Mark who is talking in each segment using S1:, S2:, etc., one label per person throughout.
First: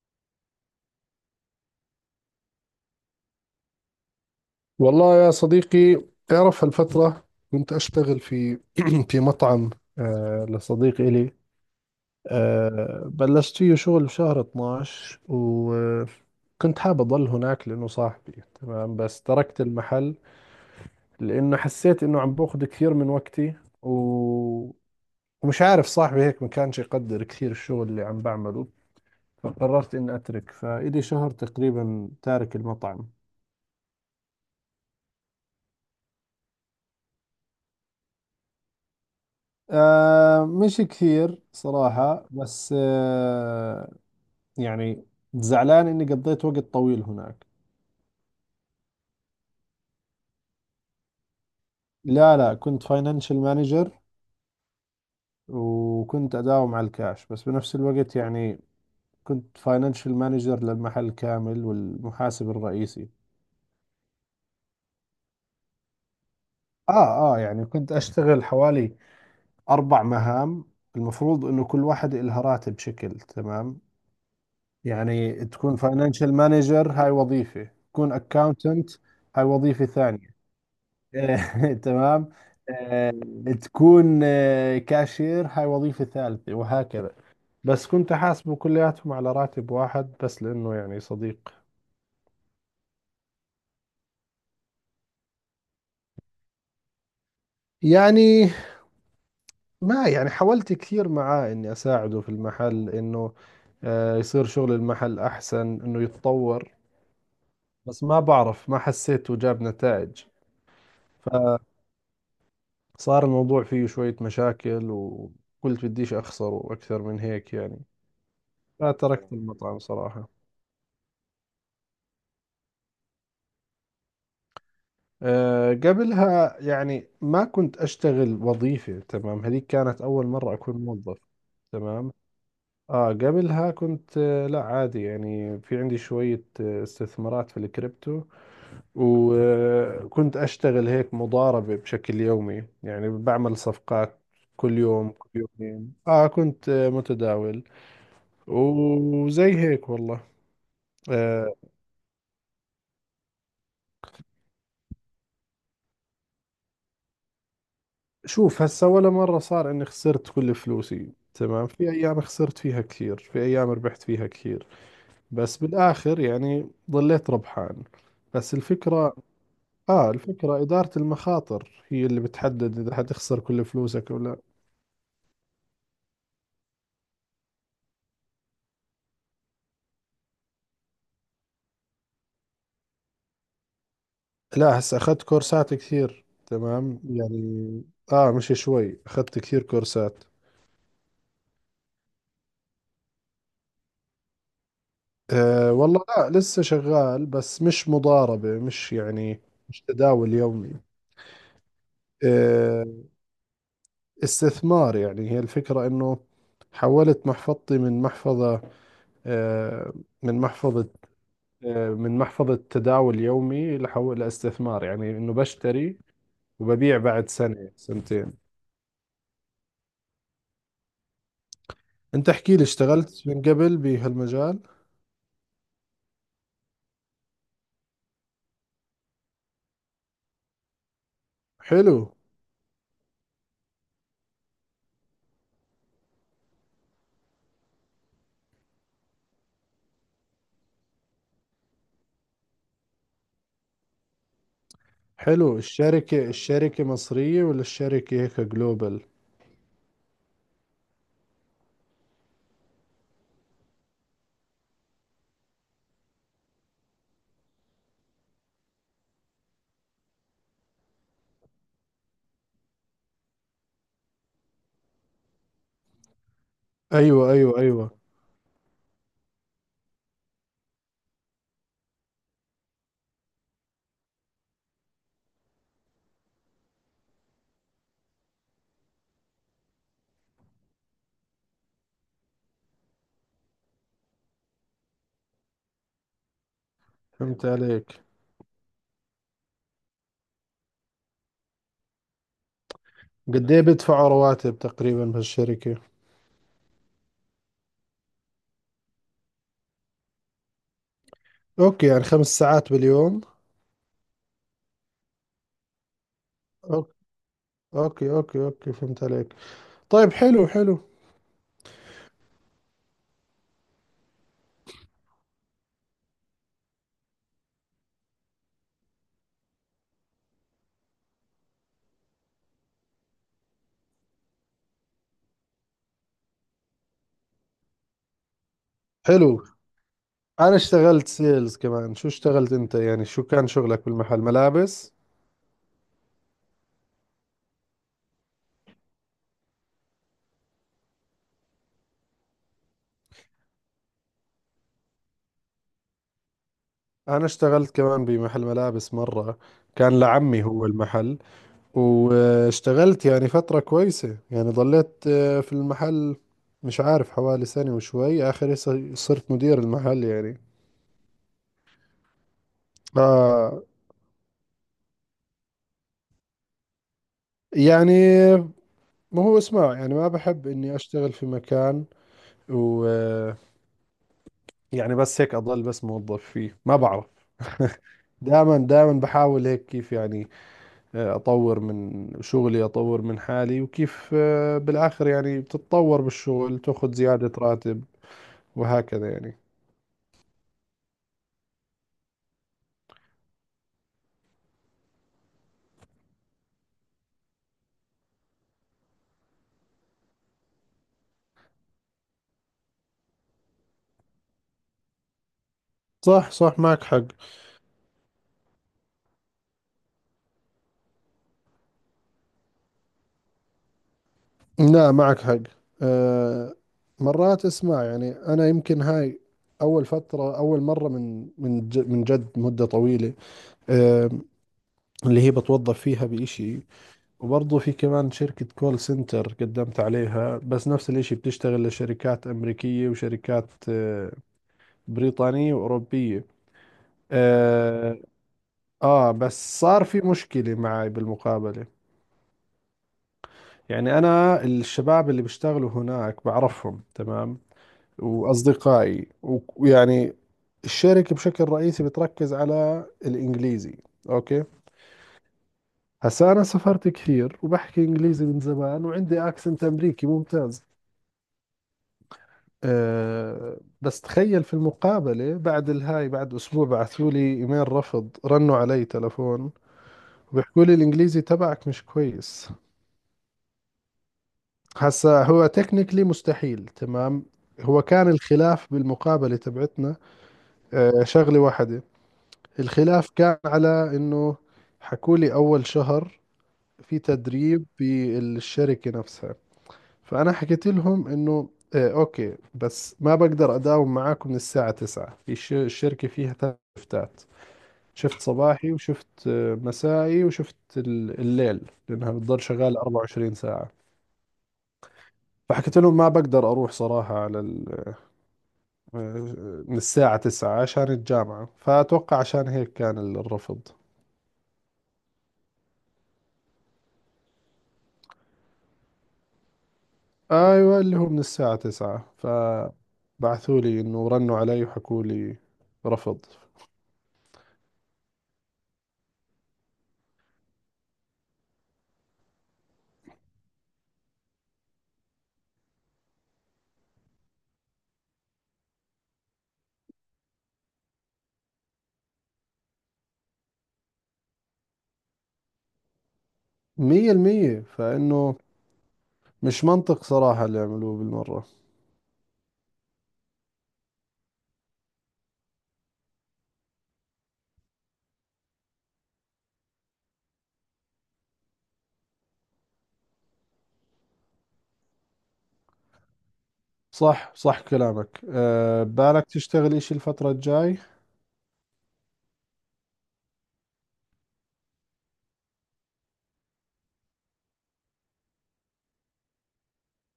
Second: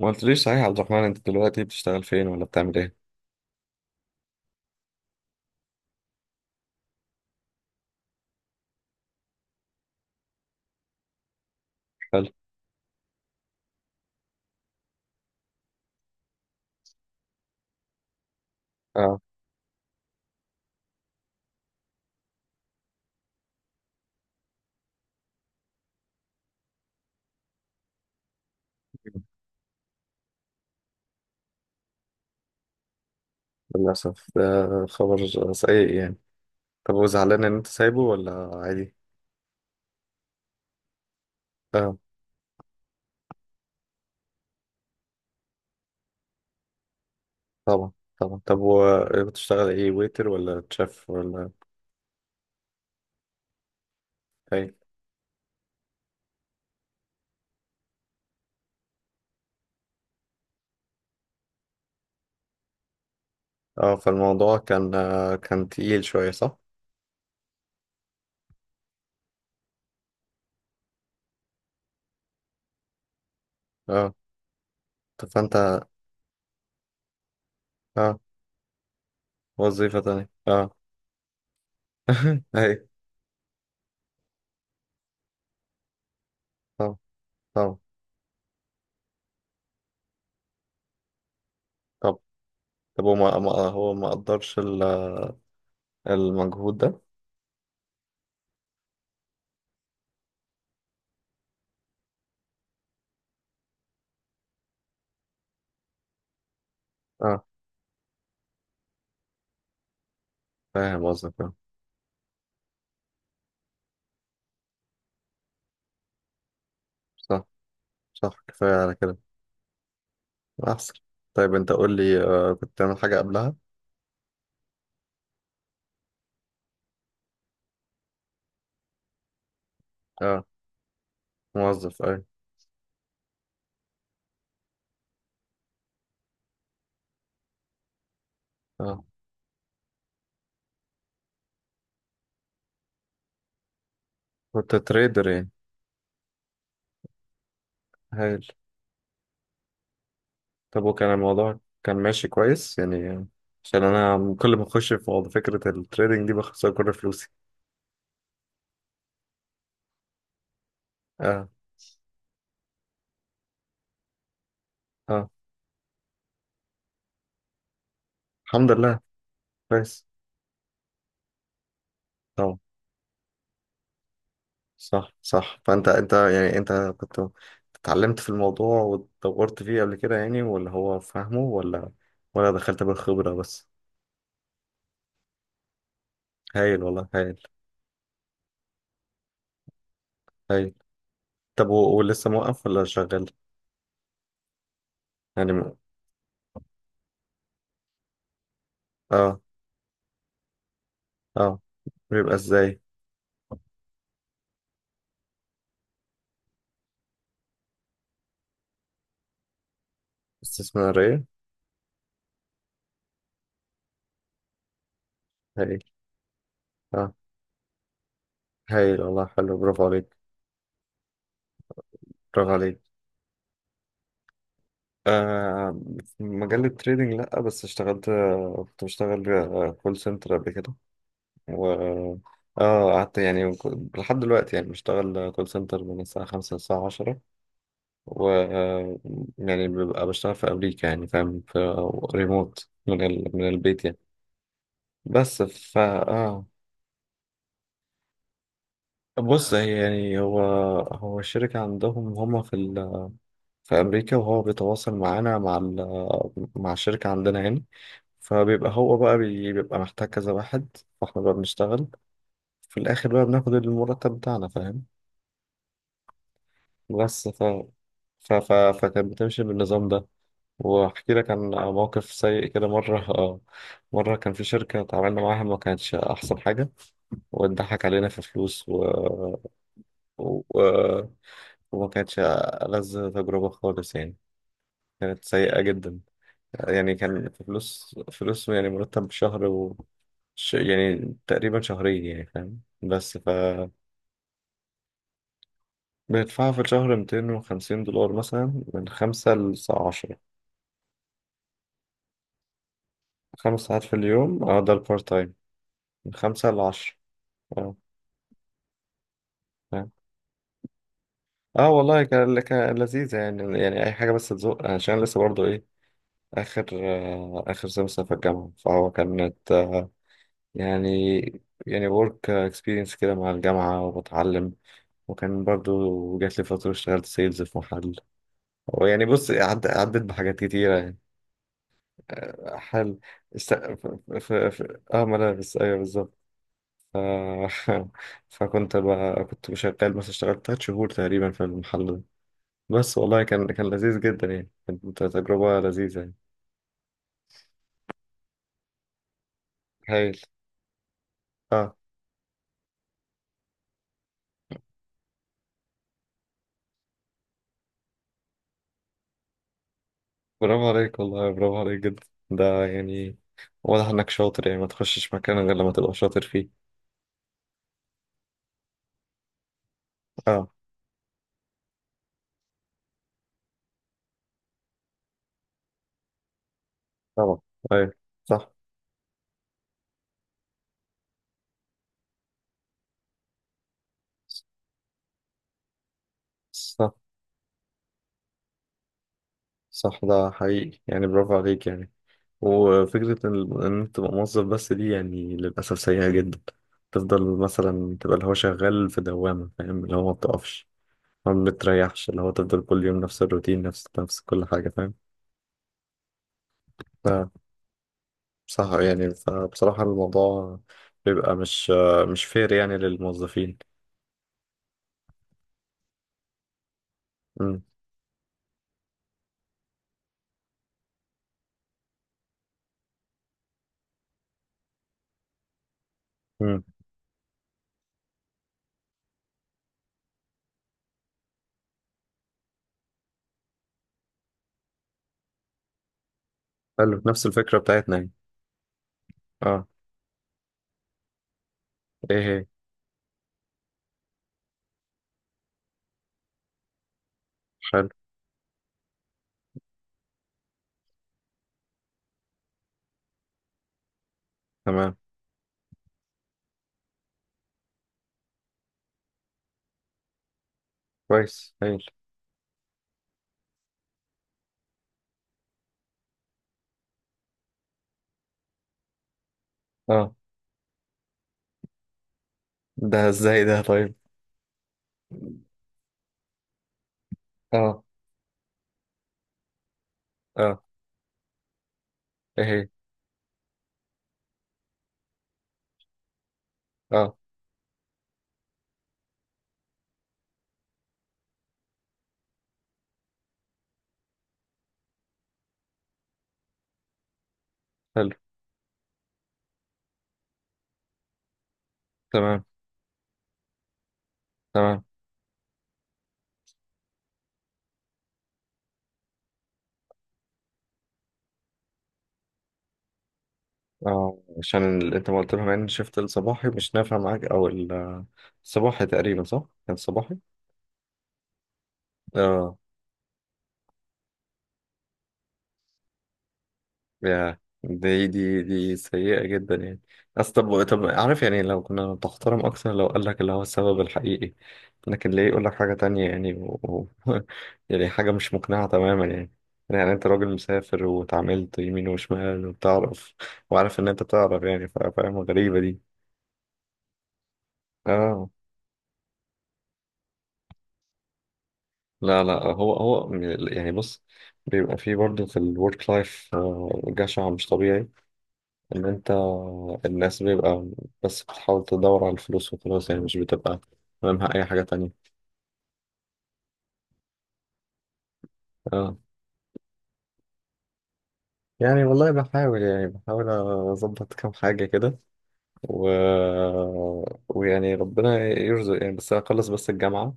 S1: ما قلتليش صحيح يا عبد الرحمن، انت دلوقتي بتشتغل فين ولا بتعمل ايه؟
S2: والله يا صديقي، تعرف هالفترة كنت أشتغل في في مطعم، لصديق إلي.
S1: حلو.
S2: بلشت فيه شغل في شهر 12، وكنت حاب أضل هناك لأنه صاحبي تمام،
S1: اه.
S2: بس تركت المحل لأنه حسيت إنه عم باخذ كثير من وقتي و... ومش عارف، صاحبي هيك ما كانش يقدر كثير الشغل اللي عم بعمله، فقررت إني أترك. فإلي شهر تقريبا تارك المطعم.
S1: للأسف، ده خبر سيء يعني. طب، وزعلان ان انت سايبه ولا عادي؟
S2: آه، مش كثير
S1: اه.
S2: صراحة، بس يعني زعلان إني قضيت وقت طويل هناك.
S1: طبعا، طبعا. طب، وبتشتغل ايه، ويتر ولا تشيف ولا
S2: لا، لا، كنت فاينانشال مانجر.
S1: ايه؟
S2: وكنت أداوم على الكاش، بس بنفس الوقت يعني كنت فاينانشال مانجر للمحل كامل، والمحاسب الرئيسي.
S1: اه، فالموضوع كان، كان تقيل شوية صح؟
S2: آه، آه، يعني كنت أشتغل حوالي أربع مهام، المفروض إنه كل واحد إلها راتب شكل، تمام.
S1: اه. طب
S2: يعني تكون
S1: فانت.
S2: فاينانشال مانجر، هاي وظيفة، تكون
S1: اه.
S2: أكاونتنت، هاي وظيفة
S1: وظيفة تانية،
S2: ثانية.
S1: اه.
S2: تمام.
S1: ايوه.
S2: آه، تكون كاشير، هاي وظيفة ثالثة،
S1: طبعا،
S2: وهكذا.
S1: طبعا.
S2: بس كنت أحاسبه كلياتهم على راتب واحد، بس لأنه يعني صديق.
S1: طب. طب هو هو ما قدرش المجهود ده؟
S2: يعني ما يعني حاولت كثير معاه إني أساعده في المحل، إنه يصير شغل المحل أحسن، إنه يتطور.
S1: اه،
S2: بس ما بعرف، ما حسيته جاب نتائج.
S1: فاهم قصدك، اه.
S2: فصار الموضوع فيه شوية مشاكل، وقلت بديش أخسره أكثر من
S1: صح،
S2: هيك يعني.
S1: صح، كفاية على كده.
S2: فتركت المطعم صراحة.
S1: أحسن. طيب، أنت قول لي، كنت تعمل حاجة قبلها؟
S2: آه، قبلها يعني ما كنت أشتغل وظيفة، تمام. هذيك كانت أول
S1: أه.
S2: مرة أكون موظف،
S1: موظف
S2: تمام.
S1: أي.
S2: قبلها كنت لا عادي يعني، في عندي شوية استثمارات في الكريبتو.
S1: أه.
S2: وكنت أشتغل هيك مضاربة بشكل يومي، يعني بعمل صفقات
S1: كنت
S2: كل يوم،
S1: تريدر
S2: كل
S1: يعني؟
S2: يومين. كنت متداول،
S1: هايل.
S2: وزي هيك والله.
S1: طب، وكان
S2: آه،
S1: الموضوع كان ماشي كويس يعني؟ عشان أنا كل ما أخش في موضوع فكرة التريدنج دي بخسر كل فلوسي.
S2: شوف، هسا ولا مرة صار اني خسرت كل فلوسي،
S1: أه،
S2: تمام. في ايام خسرت فيها كثير، في ايام ربحت فيها كثير،
S1: أه.
S2: بس بالاخر يعني ضليت ربحان. بس
S1: الحمد لله،
S2: الفكرة،
S1: كويس.
S2: اه الفكرة ادارة المخاطر، هي اللي
S1: طبعا.
S2: بتحدد اذا حتخسر كل فلوسك ولا
S1: صح، صح، فأنت يعني أنت كنت اتعلمت في الموضوع واتطورت فيه قبل كده يعني، ولا هو فاهمه، ولا دخلت بالخبرة بس؟
S2: لا. هسا اخذت كورسات كثير،
S1: هايل
S2: تمام
S1: والله، هايل.
S2: يعني. اه مش شوي، اخذت كثير كورسات.
S1: هايل. طب، ولسه موقف ولا شغال؟ يعني،
S2: آه، والله لا، لسه شغال، بس مش مضاربة، مش
S1: اه،
S2: يعني، مش تداول يومي.
S1: اه. بيبقى ازاي؟
S2: آه، استثمار. يعني هي الفكرة انه حولت محفظتي آه، من محفظة
S1: استثمارية.
S2: من محفظة تداول يومي لحول لاستثمار. يعني انه
S1: هايل.
S2: بشتري وببيع
S1: اه،
S2: بعد سنة، سنتين.
S1: هايل والله، حلو، برافو عليك.
S2: انت
S1: برافو
S2: احكي لي،
S1: عليك.
S2: اشتغلت من قبل بهالمجال؟
S1: آه. في مجال التريدينج لأ، بس اشتغلت، كنت بشتغل كول سنتر قبل كده، و
S2: حلو،
S1: اه قعدت يعني لحد دلوقتي، يعني بشتغل كول سنتر من الساعة خمسة للساعة عشرة، و يعني ببقى بشتغل في أمريكا يعني، فاهم، في ريموت من البيت يعني. بس،
S2: حلو.
S1: ف
S2: الشركة
S1: اه
S2: الشركة مصرية ولا الشركة هيك جلوبال؟
S1: بص، هي يعني، هو الشركة عندهم، هما في أمريكا، وهو بيتواصل معانا مع مع الشركة عندنا يعني. فبيبقى هو بقى، بيبقى محتاج كذا واحد، فاحنا بقى بنشتغل، في الآخر بقى بناخد المرتب بتاعنا، فاهم؟ بس،
S2: ايوه، ايوه، ايوه،
S1: فكانت بتمشي بالنظام ده. وأحكي لك عن موقف سيء كده مرة. مرة كان في شركة اتعاملنا معاها، ما كانتش أحسن حاجة، واتضحك علينا في فلوس، و... وما كانتش ألذ تجربة خالص يعني. كانت سيئة جدا. يعني كان في
S2: فهمت
S1: فلوس،
S2: عليك.
S1: فلوس، يعني مرتب شهر، يعني تقريبا شهرين يعني، فاهم؟ بس،
S2: قد ايه بيدفعوا رواتب تقريبا بهالشركة؟
S1: بندفعها في الشهر $250 مثلا، من خمسة للساعة عشرة.
S2: اوكي، يعني خمس ساعات باليوم.
S1: 5 ساعات في اليوم، اه، ده البارت تايم، من خمسة لعشرة. اه،
S2: اوكي، اوكي، اوكي، فهمت عليك.
S1: فاهم.
S2: طيب، حلو، حلو،
S1: اه والله، كان لذيذة يعني، يعني أي حاجة بس تزق، عشان لسه برضه إيه، آخر سمستر في الجامعة، فهو كانت، يعني يعني work experience كده مع الجامعة وبتعلم. وكان برضو جات لي فترة اشتغلت سيلز في محل، ويعني بص،
S2: حلو.
S1: عدت بحاجات
S2: انا
S1: كتيرة يعني.
S2: اشتغلت سيلز كمان، شو اشتغلت
S1: آه،
S2: انت
S1: حل
S2: يعني، شو كان
S1: است...
S2: شغلك
S1: ف...
S2: بالمحل،
S1: ف... ف...
S2: ملابس؟
S1: اه، ملابس، ايوه بالظبط. ف... فكنت بقى، كنت شغال مثلا، اشتغلت 3 شهور تقريبا في المحل ده. بس والله كان لذيذ جدا يعني، كانت تجربة لذيذة يعني.
S2: انا اشتغلت كمان بمحل ملابس مرة، كان
S1: هايل.
S2: لعمي هو المحل. واشتغلت يعني فترة كويسة، يعني ضليت في المحل مش عارف حوالي سنة وشوي. اخر إشي صرت مدير المحل يعني.
S1: برافو عليك والله، برافو عليك جدا. ده يعني
S2: آه.
S1: واضح انك شاطر، يعني ما تخشش مكان غير لما تبقى شاطر فيه.
S2: يعني ما هو اسمع، يعني ما بحب
S1: اه،
S2: اني اشتغل في مكان و يعني بس هيك أضل بس موظف فيه، ما بعرف.
S1: طبعا. ايوه. صح،
S2: دائما دائما بحاول هيك، كيف يعني، أطور من شغلي، أطور من حالي، وكيف بالآخر يعني بتتطور بالشغل، تأخذ
S1: صح،
S2: زيادة راتب وهكذا يعني.
S1: صح، ده حقيقي يعني، برافو عليك يعني. وفكرة ان انت تبقى موظف بس دي، يعني للأسف سيئة جدا. تفضل مثلا تبقى اللي هو شغال في دوامة، فاهم، اللي هو ما بتقفش، ما بتريحش، اللي هو تفضل كل يوم نفس الروتين، نفس كل حاجة، فاهم.
S2: صح، صح، معك حق.
S1: صح يعني، فبصراحة الموضوع بيبقى، مش فير يعني للموظفين.
S2: لا، معك حق. أه، مرات
S1: امم.
S2: اسمع يعني، أنا يمكن هاي أول فترة، أول مرة من جد مدة طويلة. أه، اللي هي بتوظف فيها بإشي.
S1: امم.
S2: وبرضه في كمان شركة كول سنتر قدمت عليها، بس نفس الاشي، بتشتغل لشركات أمريكية، وشركات بريطانية وأوروبية.
S1: حلو، نفس الفكرة بتاعتنا
S2: آه،
S1: يعني.
S2: آه، بس
S1: اه.
S2: صار في مشكلة معي بالمقابلة.
S1: ايه هي؟
S2: يعني أنا الشباب اللي بيشتغلوا هناك بعرفهم، تمام،
S1: حلو.
S2: وأصدقائي، و- ويعني الشركة بشكل رئيسي بتركز على الإنجليزي، أوكي؟
S1: تمام.
S2: هسا أنا سافرت كثير، وبحكي إنجليزي من زمان، وعندي أكسنت أمريكي ممتاز.
S1: كويس، هايل.
S2: أه، بس تخيل في المقابلة بعد الهاي، بعد أسبوع، بعثوا لي إيميل رفض، رنوا علي تلفون
S1: اه،
S2: وبيحكوا لي الإنجليزي تبعك مش كويس.
S1: ده ازاي ده؟ طيب.
S2: هسا هو تكنيكلي مستحيل، تمام. هو
S1: اه.
S2: كان الخلاف بالمقابلة تبعتنا
S1: اه،
S2: شغلة واحدة.
S1: ايه هي؟
S2: الخلاف كان على إنه حكوا لي أول شهر في
S1: اه.
S2: تدريب بالشركة نفسها. فأنا حكيت لهم إنه إيه أوكي، بس ما بقدر أداوم معاكم من الساعة 9. في الشركة فيها ثلاث شفتات،
S1: حلو.
S2: شفت صباحي، وشفت مسائي، وشفت الليل، لأنها بتضل
S1: تمام،
S2: شغالة 24 ساعة.
S1: تمام.
S2: فحكيت لهم ما بقدر أروح صراحة على ال... آه، من الساعة 9 عشان الجامعة. فأتوقع عشان هيك كان الرفض.
S1: اه، عشان انت ما قلت لهم ان شفت الصباحي مش نافع معاك، او الصباحي تقريبا، صح؟ كان صباحي؟
S2: أيوة، اللي هو من الساعة 9،
S1: اه.
S2: فبعثوا لي إنه، رنوا علي وحكوا لي رفض.
S1: يا دي دي دي، سيئة جدا يعني. أصل، طب، عارف يعني، لو كنا بتحترم أكتر، لو قال لك اللي هو السبب الحقيقي، لكن ليه يقول لك حاجة تانية يعني، و... يعني حاجة مش مقنعة تماما يعني. يعني أنت راجل مسافر، واتعاملت يمين وشمال وبتعرف، وعارف إن أنت بتعرف يعني، فاهم، غريبة دي.
S2: مية المية،
S1: آه.
S2: فإنه مش منطق صراحة اللي عملوه بالمرة.
S1: لا، لا، هو يعني، بص، بيبقى فيه برضه في الورك لايف جشع مش طبيعي، ان انت، الناس بيبقى، بس بتحاول تدور على الفلوس وخلاص، يعني مش بتبقى همها اي حاجة تانية.
S2: صح، صح، كلامك.
S1: اه،
S2: بالك تشتغل إشي الفترة الجاي؟
S1: يعني والله بحاول، يعني بحاول اظبط كام حاجة كده، و... ويعني ربنا يرزق يعني، بس اخلص بس الجامعة،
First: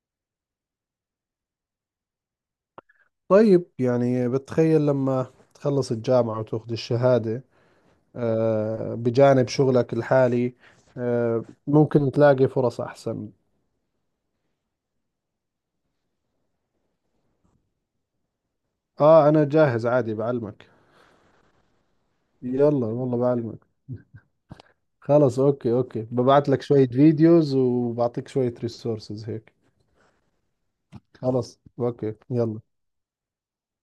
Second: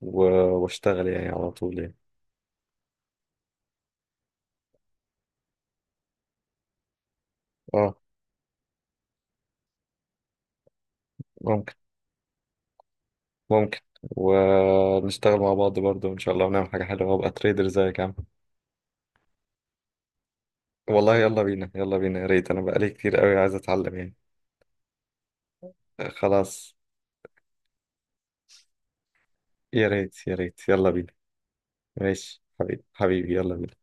S1: و... واشتغل يعني على طول يعني.
S2: طيب، يعني بتخيل لما تخلص الجامعة وتاخذ الشهادة،
S1: اه.
S2: بجانب شغلك الحالي
S1: ممكن،
S2: ممكن تلاقي فرص أحسن.
S1: ممكن. ونشتغل مع بعض برضو ان شاء الله، ونعمل حاجة حلوة، وابقى تريدر زيك يا عم.
S2: آه، أنا جاهز عادي، بعلمك.
S1: والله، يلا بينا، يلا بينا، يا ريت، انا
S2: يلا
S1: بقالي
S2: والله،
S1: كتير قوي عايز
S2: بعلمك.
S1: اتعلم يعني.
S2: خلص، أوكي، أوكي، ببعت لك
S1: خلاص،
S2: شوية فيديوز، وبعطيك شوية ريسورسز هيك.
S1: يا ريت، يا ريت، يلا بينا.
S2: خلص، أوكي،
S1: ماشي
S2: يلا.
S1: حبيبي، حبيبي، يلا بينا.